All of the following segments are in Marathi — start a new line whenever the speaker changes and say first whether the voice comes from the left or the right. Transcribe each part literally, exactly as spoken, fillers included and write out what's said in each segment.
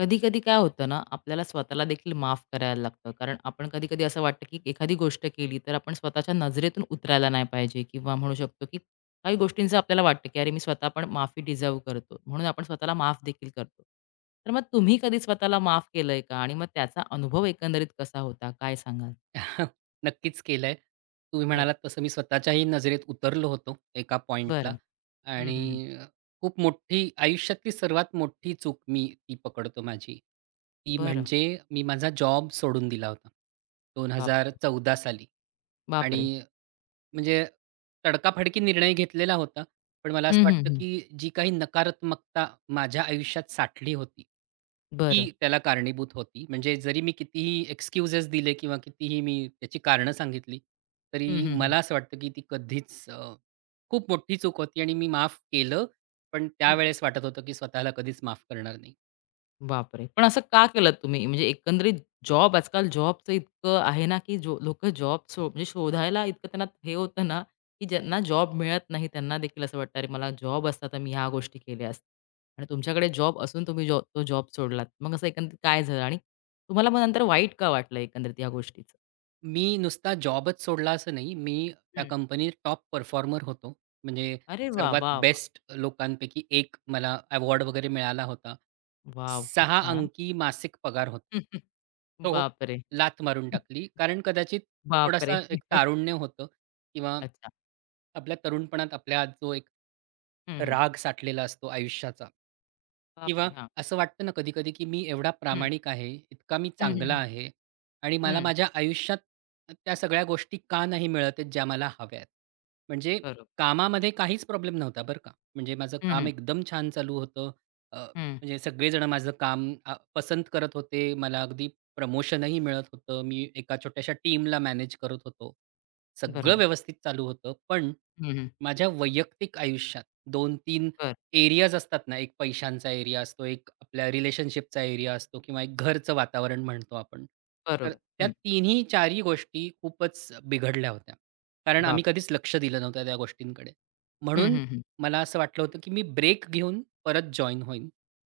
left: कधी-कधी काय होतं ना, आपल्याला स्वतःला देखील माफ करायला लागतं. कारण आपण कधी-कधी असं वाटतं, की एखादी गोष्ट केली तर आपण स्वतःच्या नजरेतून उतरायला नाही पाहिजे किंवा म्हणू शकतो, की काही गोष्टींचं आपल्याला वाटतं, की "अरे, मी स्वतः पण माफी डिझर्व्ह करतो." म्हणून आपण स्वतःला माफ देखील करतो. तर मग तुम्ही कधी स्वतःला माफ केलंय का? आणि मग त्याचा अनुभव एकंदरीत कसा होता? काय सांगाल?
right: नक्कीच केलंय. तुम्ही
left: बरं.
right: म्हणालात तसं मी स्वतःच्याही नजरेत उतरलो होतो एका पॉइंटला
left: बरं. हं, हं, हं.
right: आणि अ, खूप मोठी आयुष्यातली सर्वात मोठी चूक मी ती पकडतो माझी. ती
left: बरं.
right: म्हणजे मी माझा जॉब सोडून दिला होता.
left: बापरे!
right: दोन हजार चौदा साली आणि
left: बापरे!
right: म्हणजे तडकाफडकी निर्णय घेतलेला होता. पण मला असं
left: हं, हं,
right: वाटतं,
left: हं.
right: की जी काही नकारात्मकता माझ्या आयुष्यात साठली होती,
left: बरं.
right: ती त्याला कारणीभूत होती. म्हणजे जरी मी कितीही एक्सक्यूजेस दिले किंवा कितीही मी त्याची कारणं सांगितली,
left: हं,
right: तरी
left: हं,
right: मला असं वाटतं, की ती कधीच अ, खूप मोठी चूक होती आणि मी माफ केलं. पण
left: हं.
right: त्यावेळेस वाटत होतं, की स्वतःला कधीच माफ करणार नाही.
left: बापरे! पण असं का केलत तुम्ही? म्हणजे एकंदरीत जॉब आजकाल जॉबचं इतकं आहे ना, की जो लोकं जॉब सो म्हणजे शोधायला इतकं त्यांना हे होतं ना, की ज्यांना जॉब मिळत नाही त्यांना देखील असं वाटतं, "अरे मला जॉब असता तर मी ह्या गोष्टी केल्या असत्या." आणि तुमच्याकडे जॉब असून तुम्ही जॉ तो जॉब सोडलात. मग असं एकंदरीत काय झालं? आणि तुम्हाला मग नंतर वाईट का वाटलं एकंदरीत या गोष्टीचं?
right: मी नुसता जॉबच सोडला असं नाही. मी त्या
left: हं.
right: कंपनीत टॉप परफॉर्मर होतो. म्हणजे
left: अरे वाह!
right: सर्वात
left: वाह! वाह!
right: बेस्ट लोकांपैकी एक मला अवॉर्ड वगैरे मिळाला होता.
left: वॉव! खूप
right: सहा
left: छान.
right: अंकी मासिक पगार होता. तो
left: बापरे!
right: लाथ मारून टाकली. कारण कदाचित
left: बापरे!
right: थोडासा एक तारुण्य होतं किंवा
left: अच्छा.
right: आपल्या तरुणपणात आपल्या आत जो एक
left: हं, हं.
right: राग साठलेला असतो आयुष्याचा किंवा
left: बापरे! हां.
right: असं वाटतं ना कधी-कधी, की मी एवढा
left: हं.
right: प्रामाणिक आहे, इतका मी
left: हं, हं,
right: चांगला
left: हं.
right: आहे आणि मला
left: हं.
right: माझ्या आयुष्यात त्या सगळ्या गोष्टी का नाही मिळत आहेत, ज्या मला हव्यात, आहेत? म्हणजे
left: बरोबर.
right: कामामध्ये काहीच प्रॉब्लेम नव्हता बरं का. म्हणजे माझं काम एकदम छान चालू होतं. अ,
left: हं,
right: म्हणजे सगळेजण माझं काम अ, पसंत करत होते. मला अगदी प्रमोशनही मिळत होतं. मी एका छोट्याशा टीमला मॅनेज करत होतो. सगळं
left: बरोबर.
right: व्यवस्थित चालू होतं. पण
left: हं, हं.
right: माझ्या वैयक्तिक आयुष्यात दोन तीन
left: बरं,
right: एरियाज असतात ना, एक पैशांचा एरिया असतो, एक आपल्या रिलेशनशिपचा एरिया असतो किंवा एक घरचं वातावरण म्हणतो आपण. तर
left: बरोबर.
right: त्या
left: हं,
right: तिन्ही चारही गोष्टी खूपच बिघडल्या होत्या. कारण आम्ही
left: बाप
right: कधीच लक्ष दिलं नव्हतं त्या गोष्टींकडे.
left: हं,
right: म्हणून
left: हं, हं.
right: मला असं वाटलं होतं, की मी ब्रेक घेऊन परत जॉइन होईन.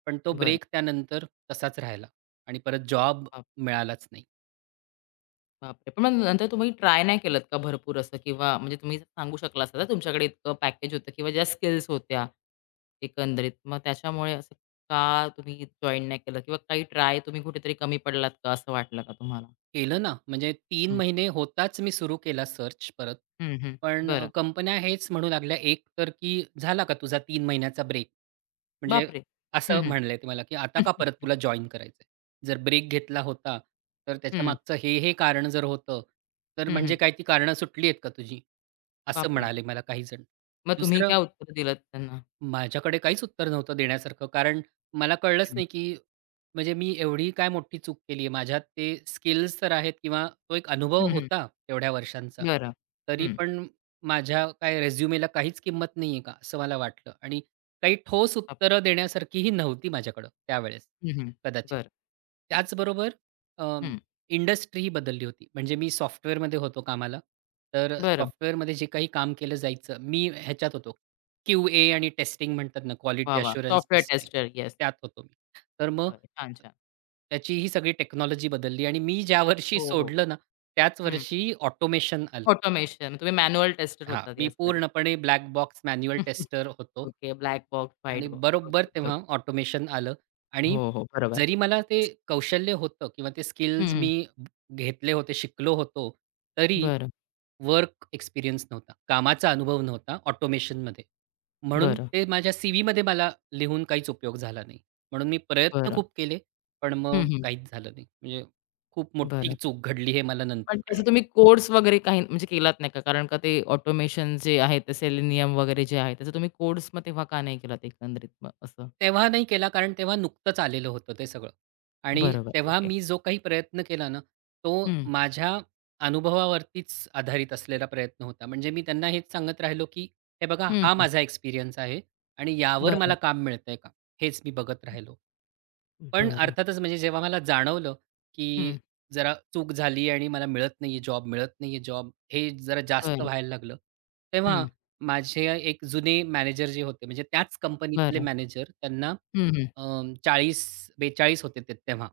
right: पण तो
left: बरं.
right: ब्रेक त्यानंतर तसाच राहिला आणि परत जॉब
left: बाप
right: मिळालाच नाही.
left: बापरे! पण मग नंतर तुम्ही ट्राय नाही केलत का भरपूर असं किंवा म्हणजे तुम्ही सांगू शकला असता ना, तुमच्याकडे इतकं पॅकेज होतं किंवा ज्या स्किल्स होत्या एकंदरीत. मग त्याच्यामुळे असं का तुम्ही जॉइन नाही केलं किंवा काही ट्राय तुम्ही कुठेतरी कमी पडलात का, असं वाटलं का तुम्हाला?
right: केलं ना, म्हणजे तीन
left: हं,
right: महिने होताच मी सुरू केला सर्च परत.
left: हं, हं.
right: पण अ,
left: बरं.
right: कंपन्या हेच म्हणू लागल्या एक तर, की "झाला का तुझा तीन महिन्याचा ब्रेक?" म्हणजे
left: बापरे! हं,
right: असं
left: हं.
right: म्हणले ते मला, की "आता का परत तुला जॉइन करायचंय? जर ब्रेक घेतला होता, तर
left: हं,
right: त्याच्यामागचं हे, हे कारण जर होतं, तर
left: हं, हं.
right: म्हणजे काय ती कारणं सुटली आहेत का तुझी?" असं
left: बापरे!
right: म्हणाले मला काही जण.
left: मग तुम्ही
right: दुसरं
left: काय उत्तर दिलत त्यांना?
right: माझ्याकडे काहीच उत्तर नव्हतं देण्यासारखं. कारण मला कळलंच
left: हं,
right: नाही, की म्हणजे मी एवढी काय मोठी चूक केली आहे. माझ्यात ते स्किल्स तर आहेत किंवा तो एक अनुभव
left: हं, हं.
right: होता तेवढ्या वर्षांचा.
left: बरं.
right: तरी
left: हं,
right: पण माझ्या काय रिझ्युमेला काहीच किंमत नाही आहे का? असं मला वाटलं आणि काही ठोस
left: बाप
right: उत्तरं देण्यासारखीही नव्हती माझ्याकडं त्यावेळेस
left: हं, हं.
right: कदाचित.
left: बरं.
right: त्याचबरोबर
left: हं,
right: इंडस्ट्रीही बदलली होती. म्हणजे मी सॉफ्टवेअरमध्ये होतो कामाला. तर
left: बरं.
right: सॉफ्टवेअरमध्ये जे काही काम केलं जायचं, मी ह्याच्यात होतो क्यू-ए आणि टेस्टिंग म्हणतात ना,
left: वाह,
right: क्वालिटी
left: वाह!
right: Assurance
left: software
right: testing,
left: tester. Yes.
right: त्यात होतो मी. तर मग
left: बरं. छान, छान.
right: त्याची ही सगळी टेक्नॉलॉजी बदलली आणि मी ज्या वर्षी
left: हो, हो.
right: सोडलं ना, त्याच
left: हं.
right: वर्षी ऑटोमेशन आलं.
left: ऑटोमेशन. तुम्ही मॅन्युअल टेस्टर
right: हां,
left: होतात
right: मी
left: याचा अर्थ.
right: पूर्णपणे ब्लॅक बॉक्स मॅन्युअल टेस्टर होतो
left: ओके. ब्लॅक बॉक्स, व्हाईट
right: आणि
left: बॉक्स.
right: बरोबर
left: ओके,
right: तेव्हा
left: ओके.
right: ऑटोमेशन आलं आणि
left: हो, हो. बरोबर.
right: जरी मला ते कौशल्य होतं किंवा ते
left: हं,
right: स्किल्स
left: हं.
right: मी घेतले होते, शिकलो होतो, तरी
left: बरं,
right: वर्क एक्सपिरियन्स नव्हता. कामाचा अनुभव नव्हता ऑटोमेशनमध्ये. म्हणून
left: बरं,
right: ते माझ्या सी-व्हीमध्ये मला लिहून काहीच उपयोग झाला नाही. म्हणून मी प्रयत्न
left: बरं.
right: खूप केले, पण
left: हं,
right: मग
left: हं.
right: काहीच झालं नाही. म्हणजे खूप मोठी
left: बरं.
right: चूक घडली हे मला नंतर
left: पण त्याचे
right: कळलं.
left: तुम्ही कोड्स वगैरे काही म्हणजे केलात नाही का? कारण का ते ऑटोमेशन जे आहे, ते सेलेनियम वगैरे जे आहे, त्याचे तुम्ही कोड्स मग तेव्हा का नाही केलात एकंदरीत मग असं?
right: तेव्हा नाही केला, कारण तेव्हा नुकतंच आलेलं होतं ते सगळं आणि
left: बरोबर.
right: तेव्हा
left: ओके.
right: मी जो काही प्रयत्न केला ना, तो
left: हं,
right: माझ्या अनुभवावरतीच आधारित असलेला प्रयत्न होता. म्हणजे मी त्यांना हेच सांगत राहिलो, की "हे बघा,
left: हं,
right: हा
left: हं.
right: माझा एक्सपिरियन्स आहे आणि यावर
left: बरं,
right: मला काम मिळतंय का? हेच मी बघत राहिलो." पण
left: बरं.
right: अर्थातच म्हणजे जेव्हा मला जाणवलं, की
left: हं,
right: जरा चूक झाली आणि मला मिळत नाहीये जॉब, मिळत नाहीये जॉब, हे जरा जास्त
left: बरं.
right: व्हायला लागलं, तेव्हा
left: हं,
right: माझे एक जुने मॅनेजर जे होते, म्हणजे त्याच कंपनीतले
left: बरं.
right: मॅनेजर त्यांना
left: हं, हं.
right: अ, चाळीस बेचाळीस होते ते तेव्हा.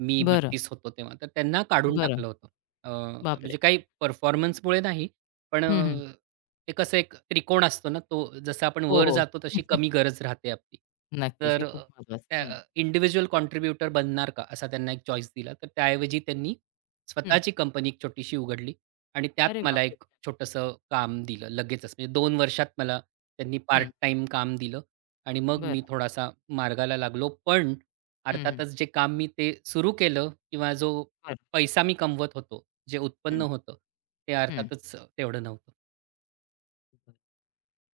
right: मी
left: बरं,
right: बत्तीस होतो तेव्हा. तर त्यांना काढून
left: बरं.
right: टाकलं होतं. अ,
left: बापरे!
right: म्हणजे काही परफॉर्मन्समुळे नाही, पण
left: हं, हं.
right: अ, ते कसं एक त्रिकोण असतो ना, तो जसं आपण
left: हो,
right: वर
left: हो.
right: जातो तशी कमी गरज राहते आपली.
left: नक्कीच. हे
right: तर
left: खूप महत्वाचं. हं,
right: इंडिव्हिज्युअल
left: बोल.
right: कॉन्ट्रिब्युटर बनणार का, असा त्यांना एक चॉईस दिला. तर त्याऐवजी त्यांनी
left: हं.
right: स्वतःची कंपनी एक छोटीशी उघडली. आणि त्यात
left: अरे वाह!
right: मला एक छोटंसं काम दिलं लगेचच. म्हणजे दोन वर्षात मला त्यांनी
left: हं,
right: पार्ट टाइम काम दिलं आणि मग मी
left: बरं.
right: थोडासा मार्गाला लागलो. पण
left: हं, हं.
right: अर्थातच जे काम मी ते सुरू केलं किंवा जो
left: बरं.
right: पैसा मी कमवत होतो, जे उत्पन्न
left: हं,
right: होतं, ते
left: हं.
right: अर्थातच तेवढं नव्हतं.
left: बरं.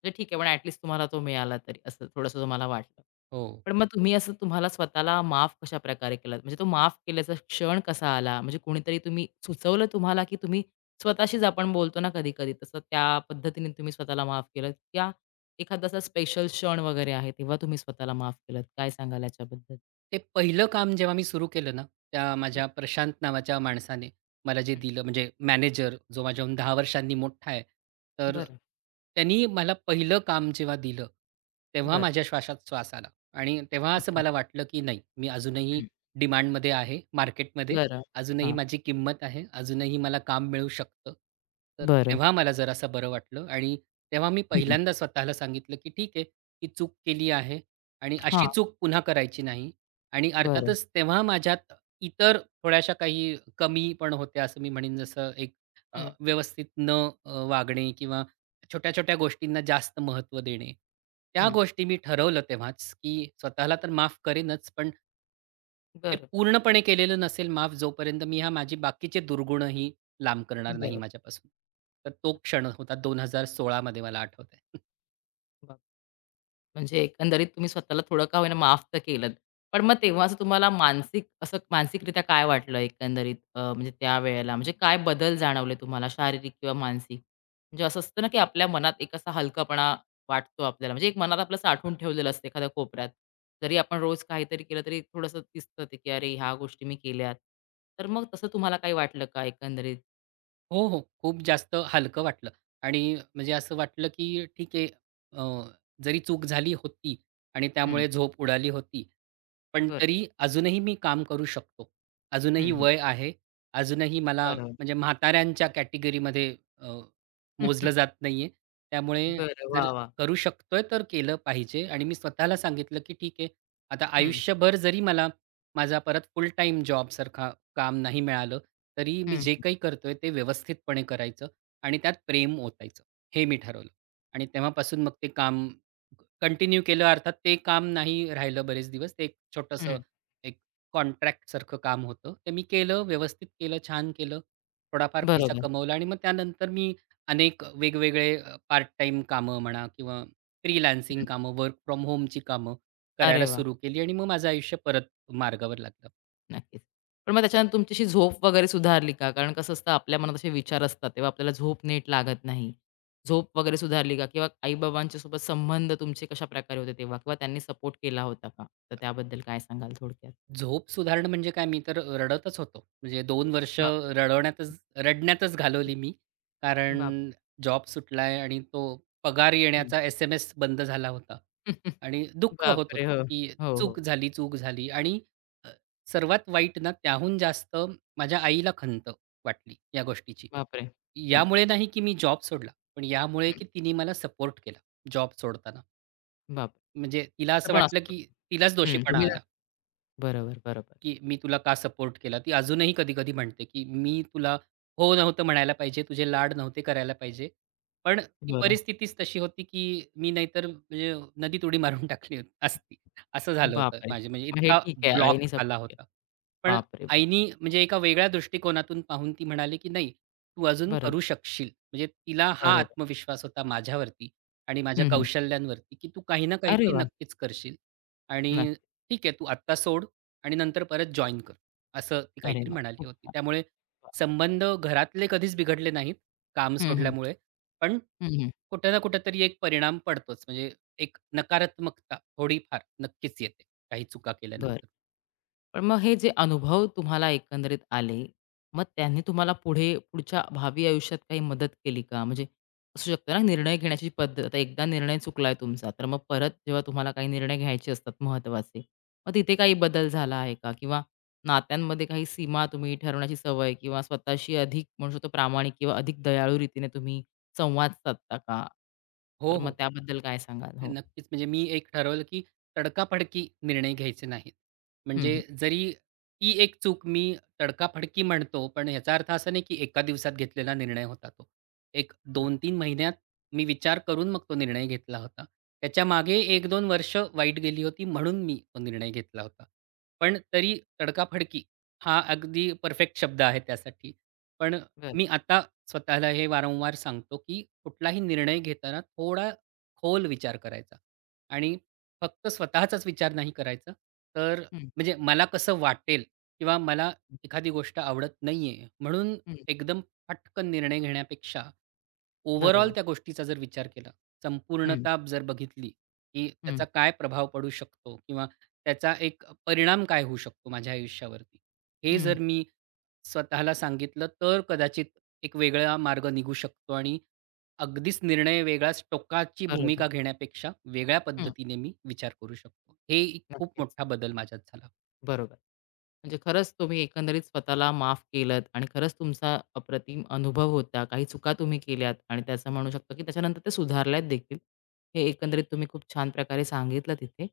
left: म्हणजे ठीक आहे, पण ॲट लीस्ट तुम्हाला तो मिळाला तरी, असं थोडंसं तुम्हाला वाटलं.
right: हो.
left: पण मग तुम्ही असं तुम्हाला स्वतःला माफ कशाप्रकारे केलात? म्हणजे तो माफ केल्याचा क्षण कसा आला? म्हणजे कोणीतरी तुम्ही सुचवलं तुम्हाला, की तुम्ही स्वतःशीच आपण बोलतो ना कधी-कधी, तसं त्या पद्धतीने तुम्ही स्वतःला माफ केलंत? या एखादा असा स्पेशल क्षण वगैरे आहे, तेव्हा तुम्ही स्वतःला माफ केलंत? काय सांगाल याच्याबद्दल?
right: ते पहिलं काम जेव्हा मी सुरू केलं ना, त्या
left: हं,
right: माझ्या प्रशांत नावाच्या माणसाने मला जे
left: हं.
right: दिलं म्हणजे मॅनेजर जो माझ्याहून दहा वर्षांनी मोठा आहे. तर
left: बरं,
right: त्यांनी मला पहिलं काम जेव्हा दिलं, तेव्हा
left: बरं.
right: माझ्या श्वासात श्वास आला आणि तेव्हा
left: हं,
right: असं
left: हं,
right: मला वाटलं, की नाही मी अजूनही
left: हं.
right: डिमांडमध्ये आहे मार्केटमध्ये.
left: बरं.
right: अजूनही
left: हां.
right: माझी किंमत आहे. अजूनही मला काम मिळू शकतं. तर
left: बरं.
right: तेव्हा मला जरासं बरं वाटलं आणि तेव्हा मी
left: हं.
right: पहिल्यांदा स्वतःला सांगितलं, की ठीक आहे, ही चूक केली आहे आणि
left: हां.
right: अशी चूक पुन्हा करायची नाही. आणि
left: बरं.
right: अर्थातच तेव्हा माझ्यात इतर थोड्याशा काही कमी पण होत्या असं मी म्हणेन जसं एक अ,
left: हं,
right: व्यवस्थित न अ, वागणे किंवा छोट्या-छोट्या गोष्टींना जास्त महत्त्व देणे. त्या
left: हं.
right: गोष्टी मी ठरवलं तेव्हाच, की स्वतःला तर माफ करेनच, पण ते
left: बरं,
right: पूर्णपणे केलेलं नसेल माफ जोपर्यंत मी ह्या माझी बाकीचे दुर्गुणही लांब करणार नाही
left: बरं.
right: माझ्यापासून. तर तो क्षण होता दोन हजार सोळा मध्ये मला आठवतंय.
left: म्हणजे एकंदरीत तुम्ही स्वतःला थोडं का होईना माफ तर केलंत. पण मग तेव्हा असं तुम्हाला मानसिक असं मानसिकरित्या काय वाटलं एकंदरीत अ, म्हणजे त्यावेळेला? म्हणजे काय बदल जाणवले तुम्हाला शारीरिक किंवा मानसिक? म्हणजे असं असतं ना, की आपल्या मनात एक असा हलकापणा वाटतो आपल्याला. म्हणजे एक मनात आपलं साठवून ठेवलेलं असतं एखाद्या कोपऱ्यात. जरी आपण रोज काहीतरी केलं तरी थोडंसं दिसतं ते, की "अरे, ह्या गोष्टी मी केल्यात." तर मग तसं तुम्हाला काही वाटलं का एकंदरीत?
right: हो, हो. खूप जास्त हलकं वाटलं आणि म्हणजे असं वाटलं, की ठीक आहे अ, जरी चूक झाली होती आणि
left: हं,
right: त्यामुळे झोप उडाली होती. पण
left: बरं.
right: तरी अजूनही मी काम करू शकतो.
left: हं,
right: अजूनही
left: हं.
right: वय आहे. अजूनही मला
left: बरोबर.
right: म्हणजे म्हाताऱ्यांच्या कॅटेगरीमध्ये अ,
left: हम्म, हम्म,
right: मोजलं जात नाहीये. त्यामुळे
left: बरं.
right: जर
left: वाह, वाह!
right: करू शकतोय तर केलं पाहिजे आणि मी स्वतःला सांगितलं, की ठीक आहे आता
left: हं,
right: आयुष्यभर जरी मला माझा परत फुल टाईम जॉबसारखा काम नाही मिळालं, तरी मी
left: हं,
right: जे
left: हं.
right: काही करतोय ते व्यवस्थितपणे करायचं आणि त्यात प्रेम ओतायचं, हे मी ठरवलं. आणि तेव्हापासून मग ते काम कंटिन्यू केलं. अर्थात ते काम नाही राहिलं बरेच दिवस. ते एक छोटंसं
left: हं,
right: एक कॉन्ट्रॅक्टसारखं काम होतं. ते मी केलं, व्यवस्थित केलं, छान केलं. थोडाफार पैसा
left: बरोबर.
right: कमवला आणि मग त्यानंतर मी अनेक वेगवेगळे पार्ट टाईम कामं म्हणा किंवा फ्रीलान्सिंग कामं, वर्क फ्रॉम होमची कामं
left: अरे
right: करायला
left: वाह!
right: सुरू केली आणि मग माझं आयुष्य परत मार्गावर लागलं.
left: नक्कीच. पण मग त्याच्यानंतर तुमची झोप वगैरे सुधारली का? कारण कसं असतं आपल्या मनात असे विचार असतात, तेव्हा आपल्याला झोप नीट लागत नाही. झोप वगैरे सुधारली का? किंवा आई सोबत संबंध तुमचे कशाप्रकारे होते तेव्हा? किंवा त्यांनी सपोर्ट केला होता का? तर त्याबद्दल काय सांगाल थोडक्यात?
right: झोप सुधारणं म्हणजे काय? मी तर रडतच होतो. म्हणजे दोन वर्ष
left: बापरे! हं,
right: रडवण्यातच रडण्यातच घालवली मी.
left: हं.
right: कारण
left: बापरे!
right: जॉब सुटलाय आणि तो पगार
left: हं.
right: येण्याचा एस-एम-एस बंद झाला होता. आणि दुःख होत होतं,
left: बापरे! हो.
right: की
left: हो,
right: चूक
left: हो.
right: झाली, चूक झाली आणि अ, सर्वात वाईट ना त्याहून जास्त माझ्या आईला खंत वाटली या गोष्टीची.
left: बापरे! हं,
right: यामुळे नाही, की मी जॉब सोडला, पण यामुळे,
left: हं.
right: की तिने मला सपोर्ट केला जॉब सोडताना.
left: बापरे!
right: म्हणजे तिला
left: असं
right: असं
left: पण
right: वाटलं,
left: असू
right: की
left: शकतं.
right: तिलाच
left: हं,
right: दोषीपणा
left: तुम्ही
right: आला.
left: बरोबर, बरोबर.
right: की मी तुला का सपोर्ट केला. ती अजूनही कधी-कधी म्हणते, की "मी तुला हो नव्हतं म्हणायला पाहिजे, तुझे लाड नव्हते करायला पाहिजे." पण ती
left: बरं.
right: परिस्थितीच तशी होती, की मी नाहीतर म्हणजे नदीत उडी मारून टाकली होती असती. असं झालं होतं
left: बापरे!
right: माझे म्हणजे
left: मग हे
right: इतका
left: ठीक आहे. आईने
right: ब्लॉक आला
left: सपोर्ट केला.
right: होता. पण
left: बापरे! बापरे!
right: आईनी म्हणजे एका वेगळ्या दृष्टिकोनातून पाहून ती म्हणाली, की "नाही, तू अजून
left: बरोबर,
right: करू शकशील." म्हणजे तिला हा
left: बरोबर.
right: आत्मविश्वास होता माझ्यावरती आणि माझ्या
left: हं, हं.
right: कौशल्यांवरती, की "तू काही ना
left: अरे
right: काहीतरी
left: वाह!
right: नक्कीच करशील आणि
left: नक्की.
right: ठीक आहे, तू आत्ता सोड. आणि नंतर परत जॉइन कर. असं ती
left: अरे
right: काहीतरी
left: वाह!
right: म्हणाली
left: खूप
right: होती.
left: छान.
right: त्यामुळे
left: वाह!
right: संबंध घरातले कधीच बिघडले नाहीत, काम
left: हं, हं.
right: सोडल्यामुळे. पण
left: हं, हं.
right: कुठे ना कुठेतरी एक परिणाम पडतोच. म्हणजे एक नकारात्मकता थोडीफार नक्कीच येते, काही चुका
left: बरं.
right: केल्यानंतर.
left: पण मग हे जे अनुभव तुम्हाला एकंदरीत आले, मग त्यांनी तुम्हाला पुढे पुढच्या भावी आयुष्यात काही मदत केली का? म्हणजे असू शकतं ना निर्णय घेण्याची पद्धत. आता एकदा निर्णय चुकलाय तुमचा, तर मग परत जेव्हा तुम्हाला काही निर्णय घ्यायचे असतात महत्त्वाचे, मग तिथे काही बदल झाला आहे का? किंवा नात्यांमध्ये काही सीमा तुम्ही ठरवण्याची सवय किंवा स्वतःशी अधिक म्हणू शकतो प्रामाणिक किंवा अधिक दयाळू रीतीने तुम्ही संवाद साधता का? तर
right: हो,
left: मग
right: हो.
left: त्याबद्दल काय सांगाल? हो.
right: नक्कीच. म्हणजे मी एक ठरवलं, की तडकाफडकी निर्णय घ्यायचे नाहीत.
left: हं,
right: म्हणजे
left: हं.
right: जरी ती एक चूक मी तडकाफडकी म्हणतो, पण ह्याचा अर्थ असा नाही, की एका दिवसात घेतलेला निर्णय होता तो. एक
left: बरं,
right: दोन तीन महिन्यात मी विचार करून मग तो निर्णय घेतला होता. त्याच्यामागे एक दोन वर्ष वाईट गेली होती, म्हणून मी तो निर्णय घेतला होता. पण तरी तडकाफडकी हा अगदी परफेक्ट शब्द आहे त्यासाठी. पण
left: बरं.
right: मी आता स्वतःला हे वारंवार सांगतो, की कुठलाही निर्णय घेताना थोडा खोल विचार करायचा आणि फक्त स्वतःचाच विचार नाही करायचा. तर
left: हं,
right: म्हणजे मला कसं वाटेल किंवा मला
left: हं,
right: एखादी गोष्ट आवडत नाहीये म्हणून
left: हं.
right: एकदम पटकन निर्णय घेण्यापेक्षा ओव्हरऑल
left: बरोबर.
right: त्या गोष्टीचा जर विचार केला,
left: हं,
right: संपूर्णता जर बघितली, की
left: हं,
right: त्याचा काय प्रभाव पडू शकतो किंवा त्याचा एक परिणाम काय होऊ शकतो माझ्या आयुष्यावरती, हे
left: हं.
right: जर मी स्वतःला सांगितलं, तर कदाचित एक वेगळा मार्ग निघू शकतो आणि अगदीच निर्णय वेगळाच टोकाची
left: बरोबर.
right: भूमिका घेण्यापेक्षा वेगळ्या
left: हं.
right: पद्धतीने मी विचार करू शकतो. हे एक खूप
left: नक्कीच.
right: मोठा बदल माझ्यात झाला.
left: बरोबर. म्हणजे खरंच तुम्ही एकंदरीत स्वतःला माफ केलत आणि खरंच तुमचा अप्रतिम अनुभव होता. काही चुका तुम्ही केल्यात आणि त्याचं म्हणू शकतो, की त्याच्यानंतर ते सुधारल्यात देखील. हे एकंदरीत तुम्ही खूप छान प्रकारे सांगितलं तिथे.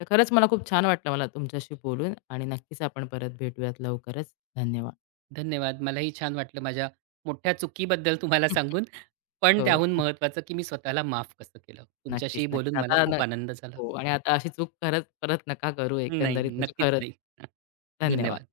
left: तर खरंच मला खूप छान वाटलं मला तुमच्याशी बोलून आणि नक्कीच आपण परत भेटूयात लवकरच. धन्यवाद.
right: धन्यवाद. मलाही छान वाटलं माझ्या मोठ्या चुकीबद्दल तुम्हाला सांगून. पण त्याहून
left: हो.
right: महत्त्वाचं की मी स्वतःला माफ कसं केलं.
left: नक्कीच,
right: तुमच्याशी
left: नक्कीच.
right: बोलून मला
left: आता न
right: खूप आनंद झाला.
left: हो आणि आता अशी चूक खरंच परत नका करू
right: नाही,
left: एकंदरीत म्हणजे
right: नक्कीच
left: खरंच.
right: नाही. धन्यवाद.
left: धन्यवाद.